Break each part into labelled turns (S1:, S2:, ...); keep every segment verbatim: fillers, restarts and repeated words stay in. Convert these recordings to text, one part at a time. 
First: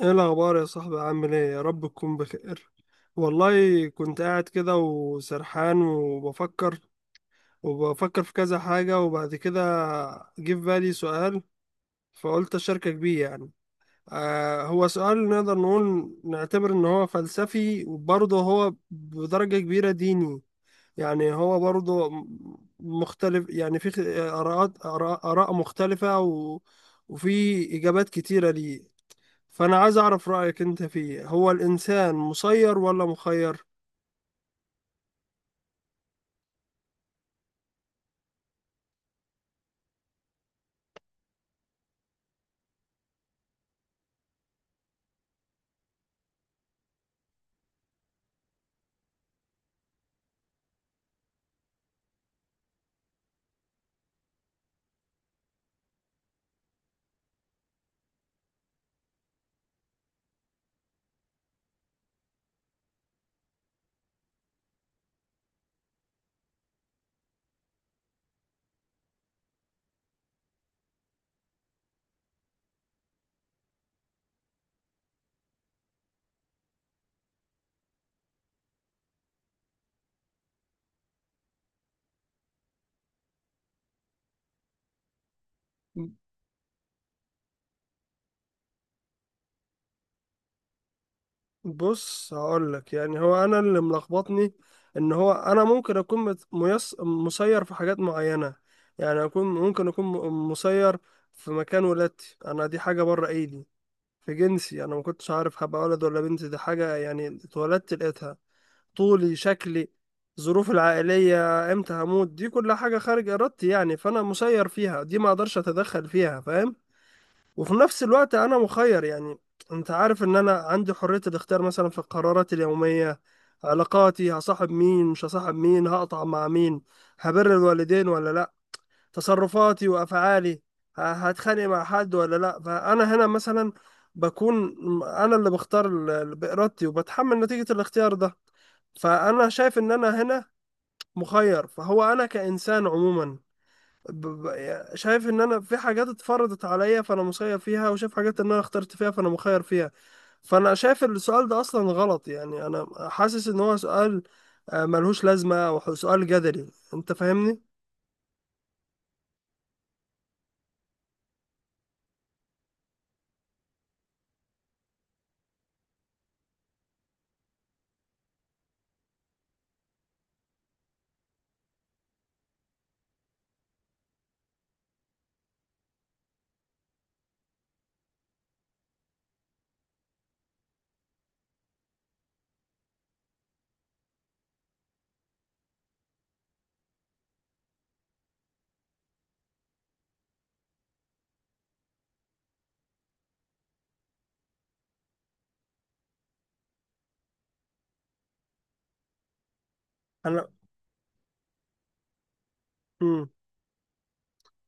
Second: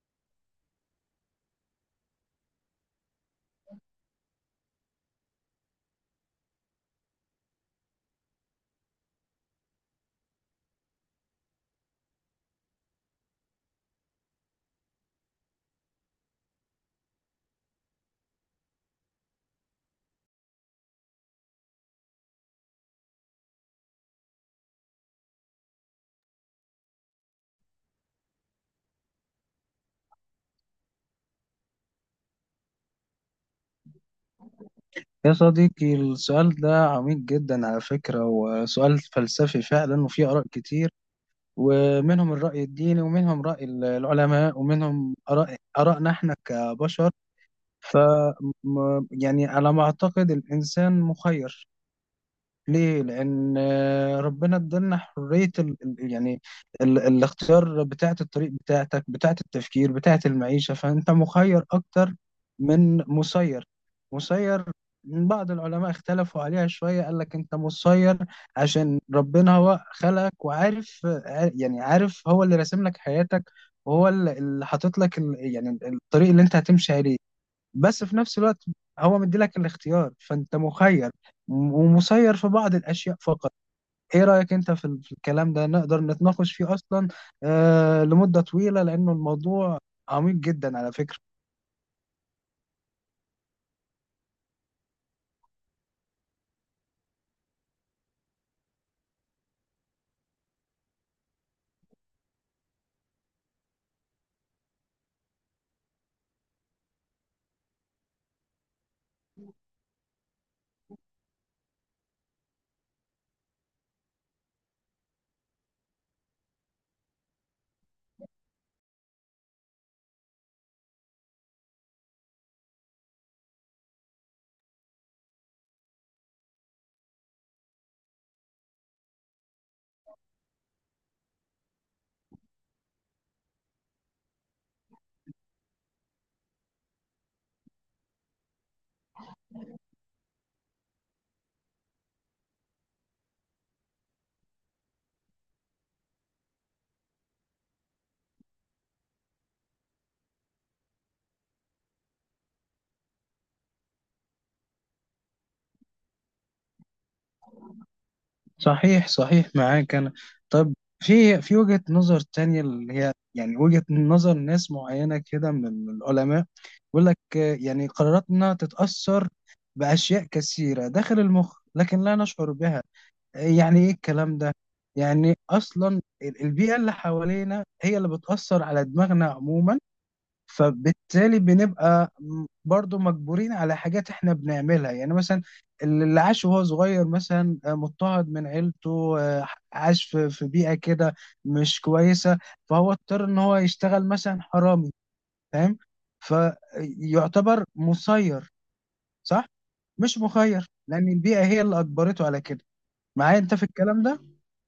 S1: ايه الاخبار يا صاحبي؟ عامل ايه؟ يا رب تكون بخير. والله كنت قاعد كده وسرحان وبفكر، وبفكر في كذا حاجة، وبعد كده جه في بالي سؤال، فقلت اشاركك بيه. يعني آه هو سؤال نقدر نقول نعتبر ان هو فلسفي، وبرضه هو بدرجة كبيرة ديني. يعني هو برضه م- مختلف، يعني في خ- آراءات آراء آراء مختلفة، و وفي إجابات كتيرة ليه. فأنا عايز أعرف رأيك أنت فيه، هو الإنسان مسير ولا مخير؟
S2: يا صديقي، السؤال ده عميق جدا على فكرة، وسؤال فلسفي فعلا، وفيه آراء كتير. ومنهم الرأي الديني، ومنهم رأي العلماء، ومنهم آراء آرائنا احنا كبشر. ف م- يعني على ما أعتقد الإنسان مخير. ليه؟ لأن آه، ربنا ادالنا حرية ال ال- يعني ال الاختيار، بتاعة الطريق بتاعتك، بتاعة التفكير، بتاعة المعيشة. فأنت مخير أكتر من مسير. مسير، بعض العلماء اختلفوا عليها شوية، قال لك أنت مسير عشان ربنا هو خلقك، وعارف عار- يعني عارف هو اللي راسم لك حياتك، وهو اللي اللي حاطط لك ال- يعني ال- الطريق اللي أنت هتمشي عليه. بس في نفس الوقت هو مديلك الاختيار، فانت مخير، م- ومسير في بعض الاشياء فقط. ايه رايك انت في ال- في الكلام ده؟ نقدر نتناقش فيه اصلا آه لمده طويله، لانه الموضوع عميق جدا على فكره.
S1: بص هقولك، يعني هو أنا اللي ملخبطني إن هو أنا ممكن أكون مت- ميس... مسير في حاجات معينة. يعني أكون، ممكن أكون م- مسير في مكان ولادتي، أنا دي حاجة بره إيدي. في جنسي، أنا ما كنتش عارف هبقى ولد ولا بنت، دي حاجة يعني اتولدت لقيتها. طولي، شكلي، ظروفي العائلية، امتى هموت، دي كل حاجة خارج إرادتي، يعني فأنا مسير فيها دي، ما أقدرش أتدخل فيها، فاهم. وفي نفس الوقت انا مخير. يعني انت عارف ان انا عندي حرية الاختيار مثلا في قراراتي اليومية، علاقاتي، هصاحب مين مش هصاحب مين، هقطع مع مين، هبر الوالدين ولا لا، تصرفاتي وافعالي، ه- هتخانق مع حد ولا لا. فانا هنا مثلا بكون م- انا اللي بختار ال- ال- بارادتي، وبتحمل نتيجة الاختيار ده. فانا شايف ان انا هنا مخير. فهو انا كانسان عموما ب- ب- يعني شايف ان انا في حاجات اتفرضت عليا فانا مسير فيها، وشايف حاجات ان انا اخترت فيها فانا مخير فيها. فانا شايف إن السؤال ده اصلا غلط. يعني انا حاسس ان هو سؤال آه، ملهوش لازمة، او سؤال جدلي، انت فاهمني.
S2: صحيح صحيح، معاك انا. طب، في في وجهه نظر تانية، اللي هي يعني وجهه نظر ناس معينه كده من العلماء، بيقول لك آه، يعني قراراتنا تتاثر باشياء كثيره داخل المخ لكن لا نشعر بها. يعني ايه الكلام ده؟ يعني اصلا ال- البيئه اللي حوالينا هي اللي بتاثر على دماغنا عموما، فبالتالي بنبقى م- برضو مجبورين على حاجات احنا بنعملها. يعني مثلا، اللي عاش وهو صغير مثلا آه، مضطهد من عيلته، آه، عاش في في بيئه كده مش كويسه، فهو اضطر ان هو يشتغل مثلا حرامي، فاهم؟ فيعتبر مسير، صح؟ مش
S1: انا
S2: مخير، لان البيئه هي اللي اجبرته على كده.
S1: مم.
S2: معايا انت في الكلام ده؟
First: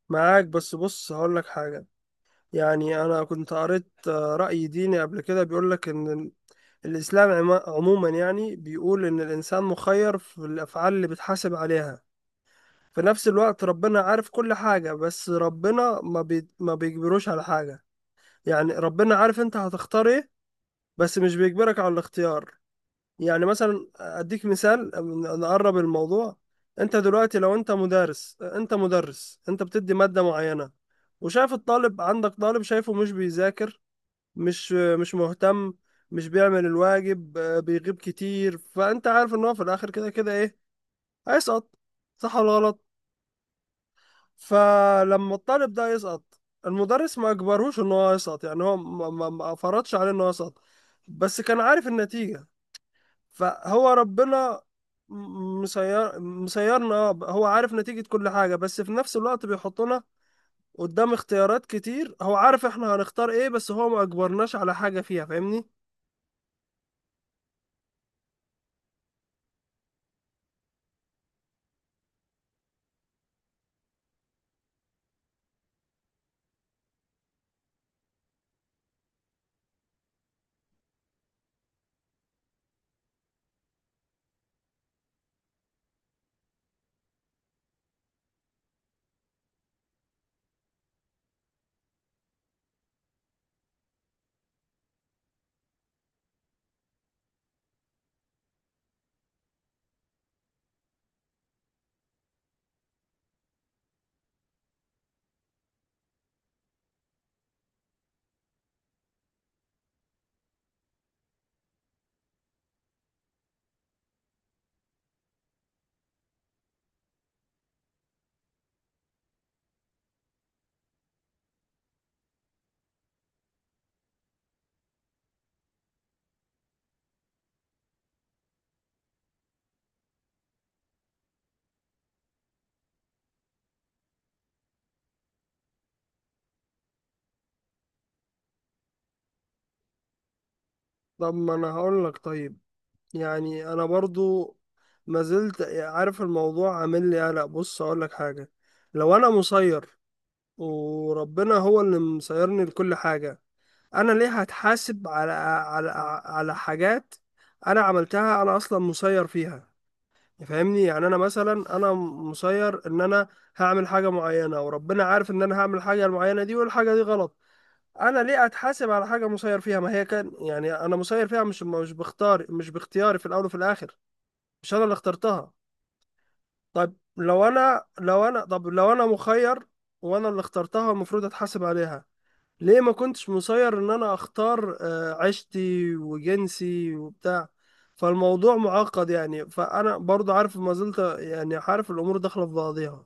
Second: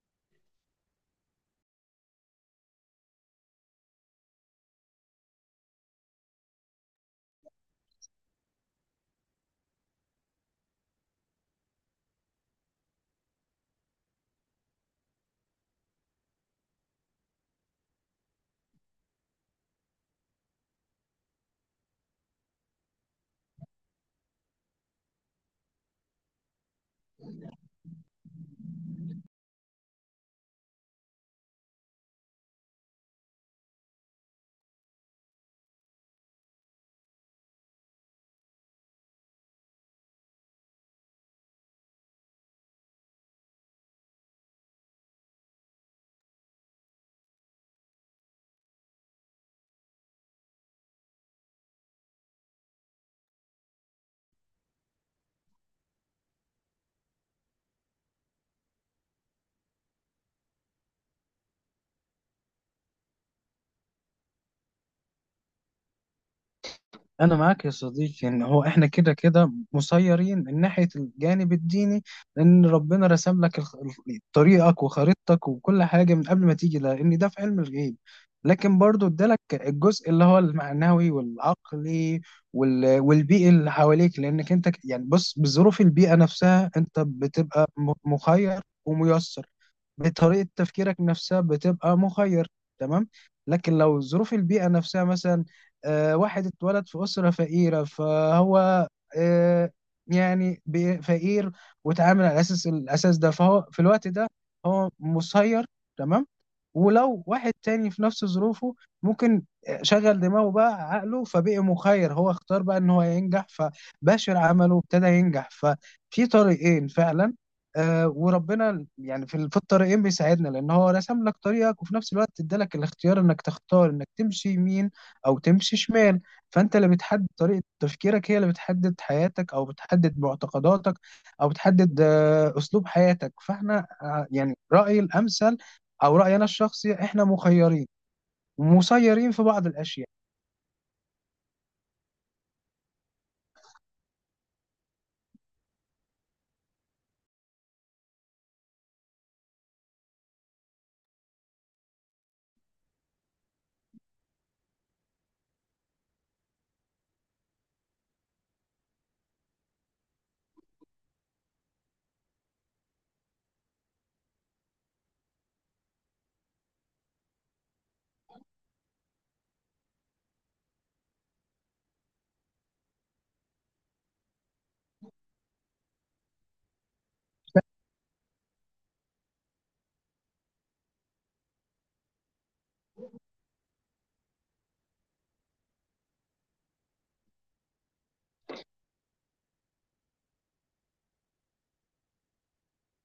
S1: معاك، بس بص هقول لك حاجة. يعني انا كنت قريت آه، رأي ديني قبل كده بيقول لك ان ال- الاسلام عما- عموما يعني بيقول ان الانسان مخير في الافعال اللي بتحاسب عليها. في نفس الوقت ربنا عارف كل حاجة، بس ربنا ما بي... ما بيجبروش على حاجة. يعني ربنا عارف انت هتختار ايه، بس مش بيجبرك على الاختيار. يعني مثلا اديك مثال ن- نقرب الموضوع. انت دلوقتي لو انت مدرس، انت مدرس انت بتدي مادة معينة، وشايف الطالب عندك، طالب شايفه مش بيذاكر، مش مش مهتم، مش بيعمل الواجب، آه، بيغيب كتير، فانت عارف ان هو في الاخر كده كده ايه؟ هيسقط. صح ولا غلط؟ فلما الطالب ده يسقط، المدرس ما اجبرهوش ان هو يسقط، يعني هو ما, ما, ما فرضش عليه ان هو يسقط، بس كان عارف النتيجة. فهو ربنا م- مسير مسيرنا، هو عارف نتيجة كل حاجة، بس في نفس الوقت بيحطنا قدام اختيارات كتير، هو عارف احنا هنختار ايه، بس هو ما اجبرناش على حاجة فيها، فاهمني.
S2: انا معاك يا صديقي. يعني هو احنا كده كده مسيرين من ناحيه الجانب الديني، لان ربنا رسم لك الخ- ال- طريقك وخريطتك وكل حاجه من قبل ما تيجي، لان ده في علم الغيب. لكن برضو ادالك الجزء اللي هو المعنوي والعقلي وال... والبيئي اللي حواليك. لانك انت ك- يعني بص، بظروف البيئه نفسها انت بتبقى م- مخير وميسر. بطريقه تفكيرك نفسها بتبقى مخير. تمام، لكن لو ظروف البيئه نفسها مثلا آه، واحد اتولد في اسره فقيره، فهو آه، يعني بي- فقير، واتعامل على اساس الاساس ده، فهو في الوقت ده هو مسير. تمام. ولو واحد تاني في نفس ظروفه ممكن آه، شغل دماغه بقى، عقله فبقي مخير. هو اختار بقى ان هو ينجح، فباشر عمله وابتدى ينجح. ففي طريقين فعلا. آه، وربنا يعني في في الطريقين بيساعدنا، لان هو رسم لك طريقك وفي نفس الوقت ادالك الاختيار انك تختار انك تمشي يمين او تمشي شمال. فانت اللي بتحدد طريقة تفكيرك، هي اللي بتحدد حياتك، او بتحدد معتقداتك، او بتحدد آه اسلوب حياتك. فاحنا آه يعني رأيي الامثل او رأيي انا الشخصي، احنا مخيرين ومسيرين في بعض الاشياء.
S1: طب ما انا هقول لك، طيب يعني انا برضو ما زلت عارف الموضوع عامل لي قلق. بص اقول لك حاجة، لو انا مسير وربنا هو اللي مسيرني لكل حاجة، أنا ليه هتحاسب على، على، على حاجات أنا عملتها أنا أصلا مسير فيها؟ فاهمني، يعني أنا مثلا أنا مسير إن أنا هعمل حاجة معينة، وربنا عارف إن أنا هعمل الحاجة المعينة دي، والحاجة دي غلط، أنا ليه أتحاسب على حاجة مسير فيها؟ ما هي كان يعني أنا مسير فيها، مش مش بختار، مش باختياري في الأول وفي الآخر، مش أنا اللي اخترتها. طيب لو أنا، لو أنا طب، لو أنا مخير وأنا اللي اخترتها، المفروض أتحاسب عليها. ليه ما كنتش مسير ان انا اختار آه، عيشتي وجنسي وبتاع؟ فالموضوع معقد يعني، فانا برضو عارف، ما زلت يعني عارف الامور داخله في بعضيها.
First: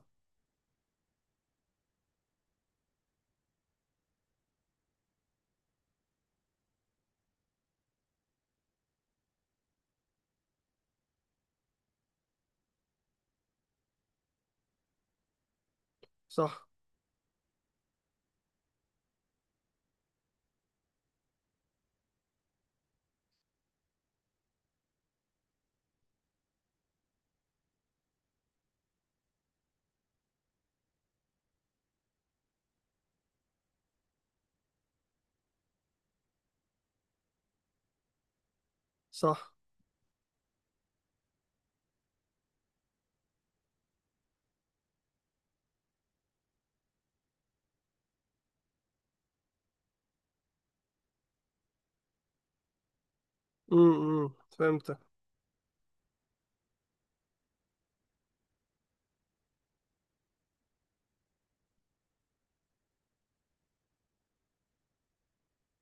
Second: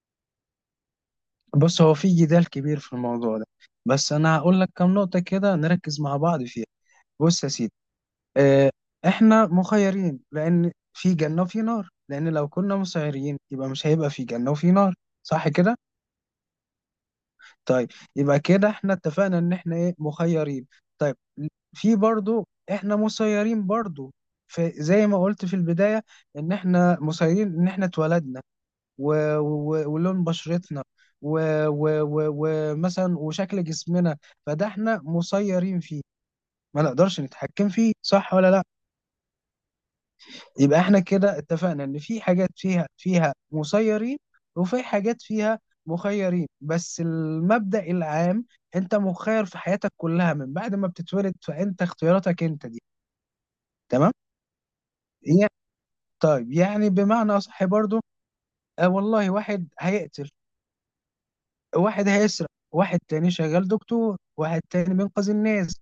S2: بص، هو في جدال كبير في الموضوع ده، بس انا هقول لك كم نقطة كده نركز مع بعض فيها. بص يا سيدي، آه، احنا مخيرين لان في جنة وفي نار، لان لو كنا مسيرين يبقى مش هيبقى في جنة وفي نار. صح كده؟
S1: صح،
S2: طيب، يبقى كده احنا اتفقنا ان احنا ايه؟ مخيرين. طيب، في برضو احنا مسيرين برضو. فزي ما قلت في البداية، ان احنا مسيرين ان احنا اتولدنا و... و... ولون بشرتنا، ومثلا و... و... و- ومثلا وشكل جسمنا. فده احنا مسيرين فيه، ما نقدرش نتحكم فيه، صح ولا لا؟
S1: صح.
S2: يبقى احنا كده اتفقنا ان في حاجات فيها فيها مسيرين، وفي حاجات فيها مخيرين. بس المبدأ العام، انت مخير في حياتك كلها من بعد ما بتتولد، فانت اختياراتك انت دي.
S1: امم
S2: تمام؟
S1: إمم. فهمتك.
S2: يعني- طيب، يعني بمعنى اصح برضو آه والله، واحد هيقتل، واحد هيسرق، واحد تاني شغال دكتور، واحد تاني بينقذ الناس.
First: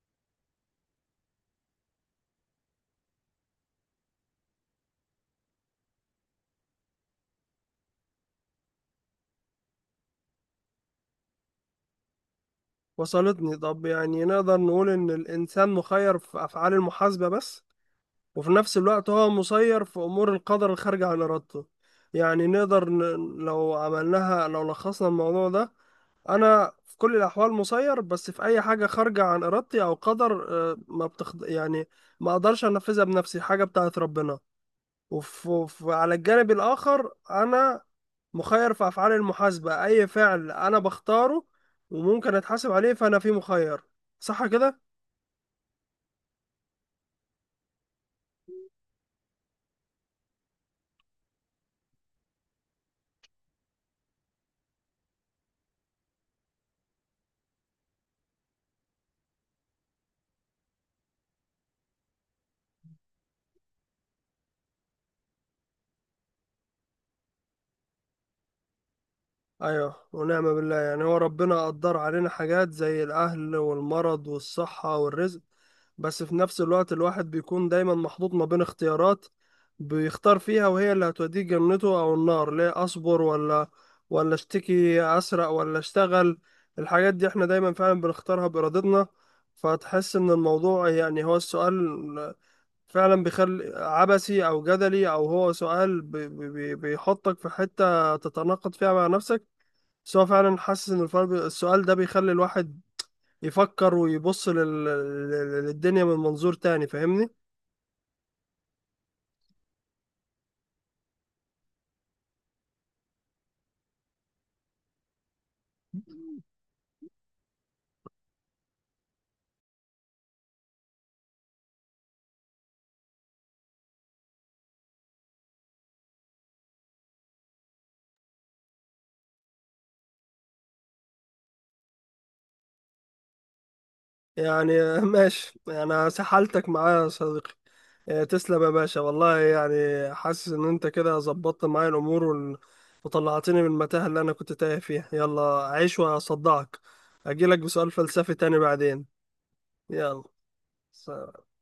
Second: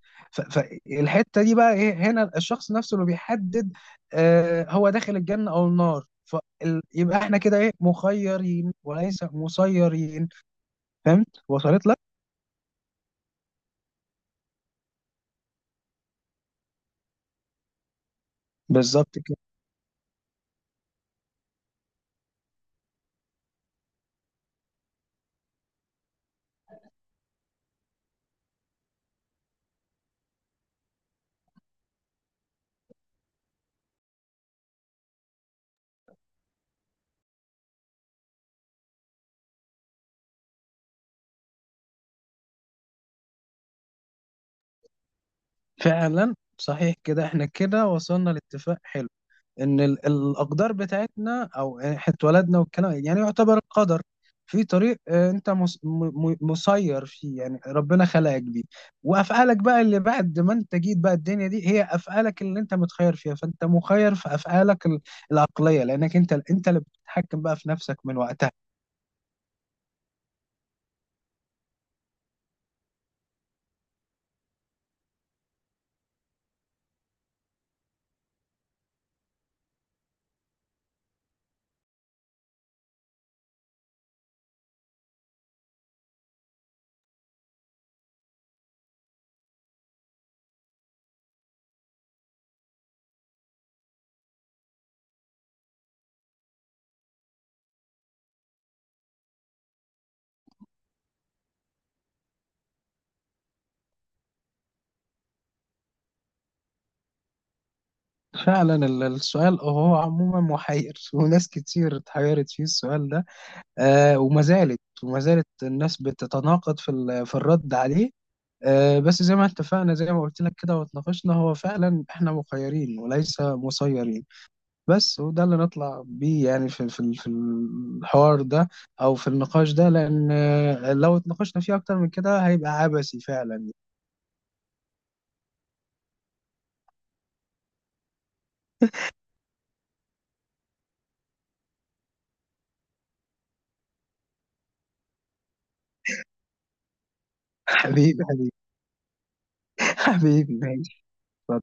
S2: فالحتة دي بقى ايه؟ هنا الشخص نفسه اللي بيحدد آه هو داخل الجنة او النار. فيبقى احنا كده ايه؟ مخيرين وليس مسيرين. فهمت؟ وصلت لك؟
S1: وصلتني. طب يعني نقدر نقول ان الانسان مخير في افعال المحاسبه بس، وفي نفس
S2: بالظبط
S1: الوقت هو
S2: كده.
S1: مسير في امور القدر الخارجه عن ارادته. يعني نقدر ن... لو عملناها، لو لخصنا الموضوع ده، انا في كل الاحوال مسير بس في اي حاجه خارجه عن ارادتي او قدر، آه، ما بتخض... يعني ما اقدرش انفذها بنفسي، حاجه بتاعت ربنا. وف... وف... على الجانب الاخر انا مخير في افعال المحاسبه، اي فعل انا بختاره وممكن اتحاسب عليه فانا فيه مخير. صح كده؟
S2: فعلا صحيح كده، احنا كده وصلنا لاتفاق حلو، ان ال- الاقدار بتاعتنا، او احنا اتولدنا والكلام يعني يعتبر القدر، في طريق آه، انت مس- م- م- مسير فيه، يعني ربنا خلقك بيه. وافعالك بقى اللي بعد ما انت جيت بقى الدنيا دي، هي افعالك اللي انت متخير فيها. فانت مخير في افعالك ال- العقليه، لانك انت انت اللي بتتحكم بقى في نفسك من وقتها.
S1: ايوه، ونعم بالله. يعني هو ربنا قدر علينا حاجات زي الاهل والمرض والصحة والرزق، بس في نفس الوقت الواحد بيكون دايما محطوط ما بين اختيارات بيختار فيها، وهي اللي هتوديه جنته او النار. ليه اصبر ولا ولا اشتكي؟ اسرق ولا اشتغل؟ الحاجات دي احنا دايما فعلا بنختارها بارادتنا. فتحس ان الموضوع، يعني هو السؤال فعلا بيخلي، عبثي او جدلي، او هو سؤال بي بي بيحطك في حتة تتناقض فيها مع نفسك. بس هو فعلا حاسس ان الفرق بي- السؤال ده بيخلي الواحد يفكر ويبص لل... لل- للدنيا من منظور تاني، فاهمني.
S2: فعلا ال- السؤال هو عموما محير وناس كتير اتحيرت فيه، السؤال ده. آه، وما زالت وما زالت الناس بتتناقض في ال- في الرد عليه. آه، بس زي ما اتفقنا، زي ما قلت لك كده واتناقشنا، هو فعلا احنا مخيرين وليس مسيرين. بس، وده اللي نطلع بيه يعني في في في الحوار ده او في النقاش ده، لان آه، لو اتناقشنا فيه اكتر من كده هيبقى عبثي فعلا
S1: يعني ماشي، انا سحلتك معايا يا صديقي. آه، تسلم يا باشا، والله يعني حاسس ان انت كده ظبطت معايا الامور وال... وطلعتني من المتاهة اللي انا كنت تايه فيها. يلا عيش وهصدعك، اجيلك بسؤال
S2: حبيبي،
S1: فلسفي
S2: حبيبي،
S1: تاني بعدين. يلا،
S2: حبيبي ماشي.
S1: سلام.
S2: اتفضل.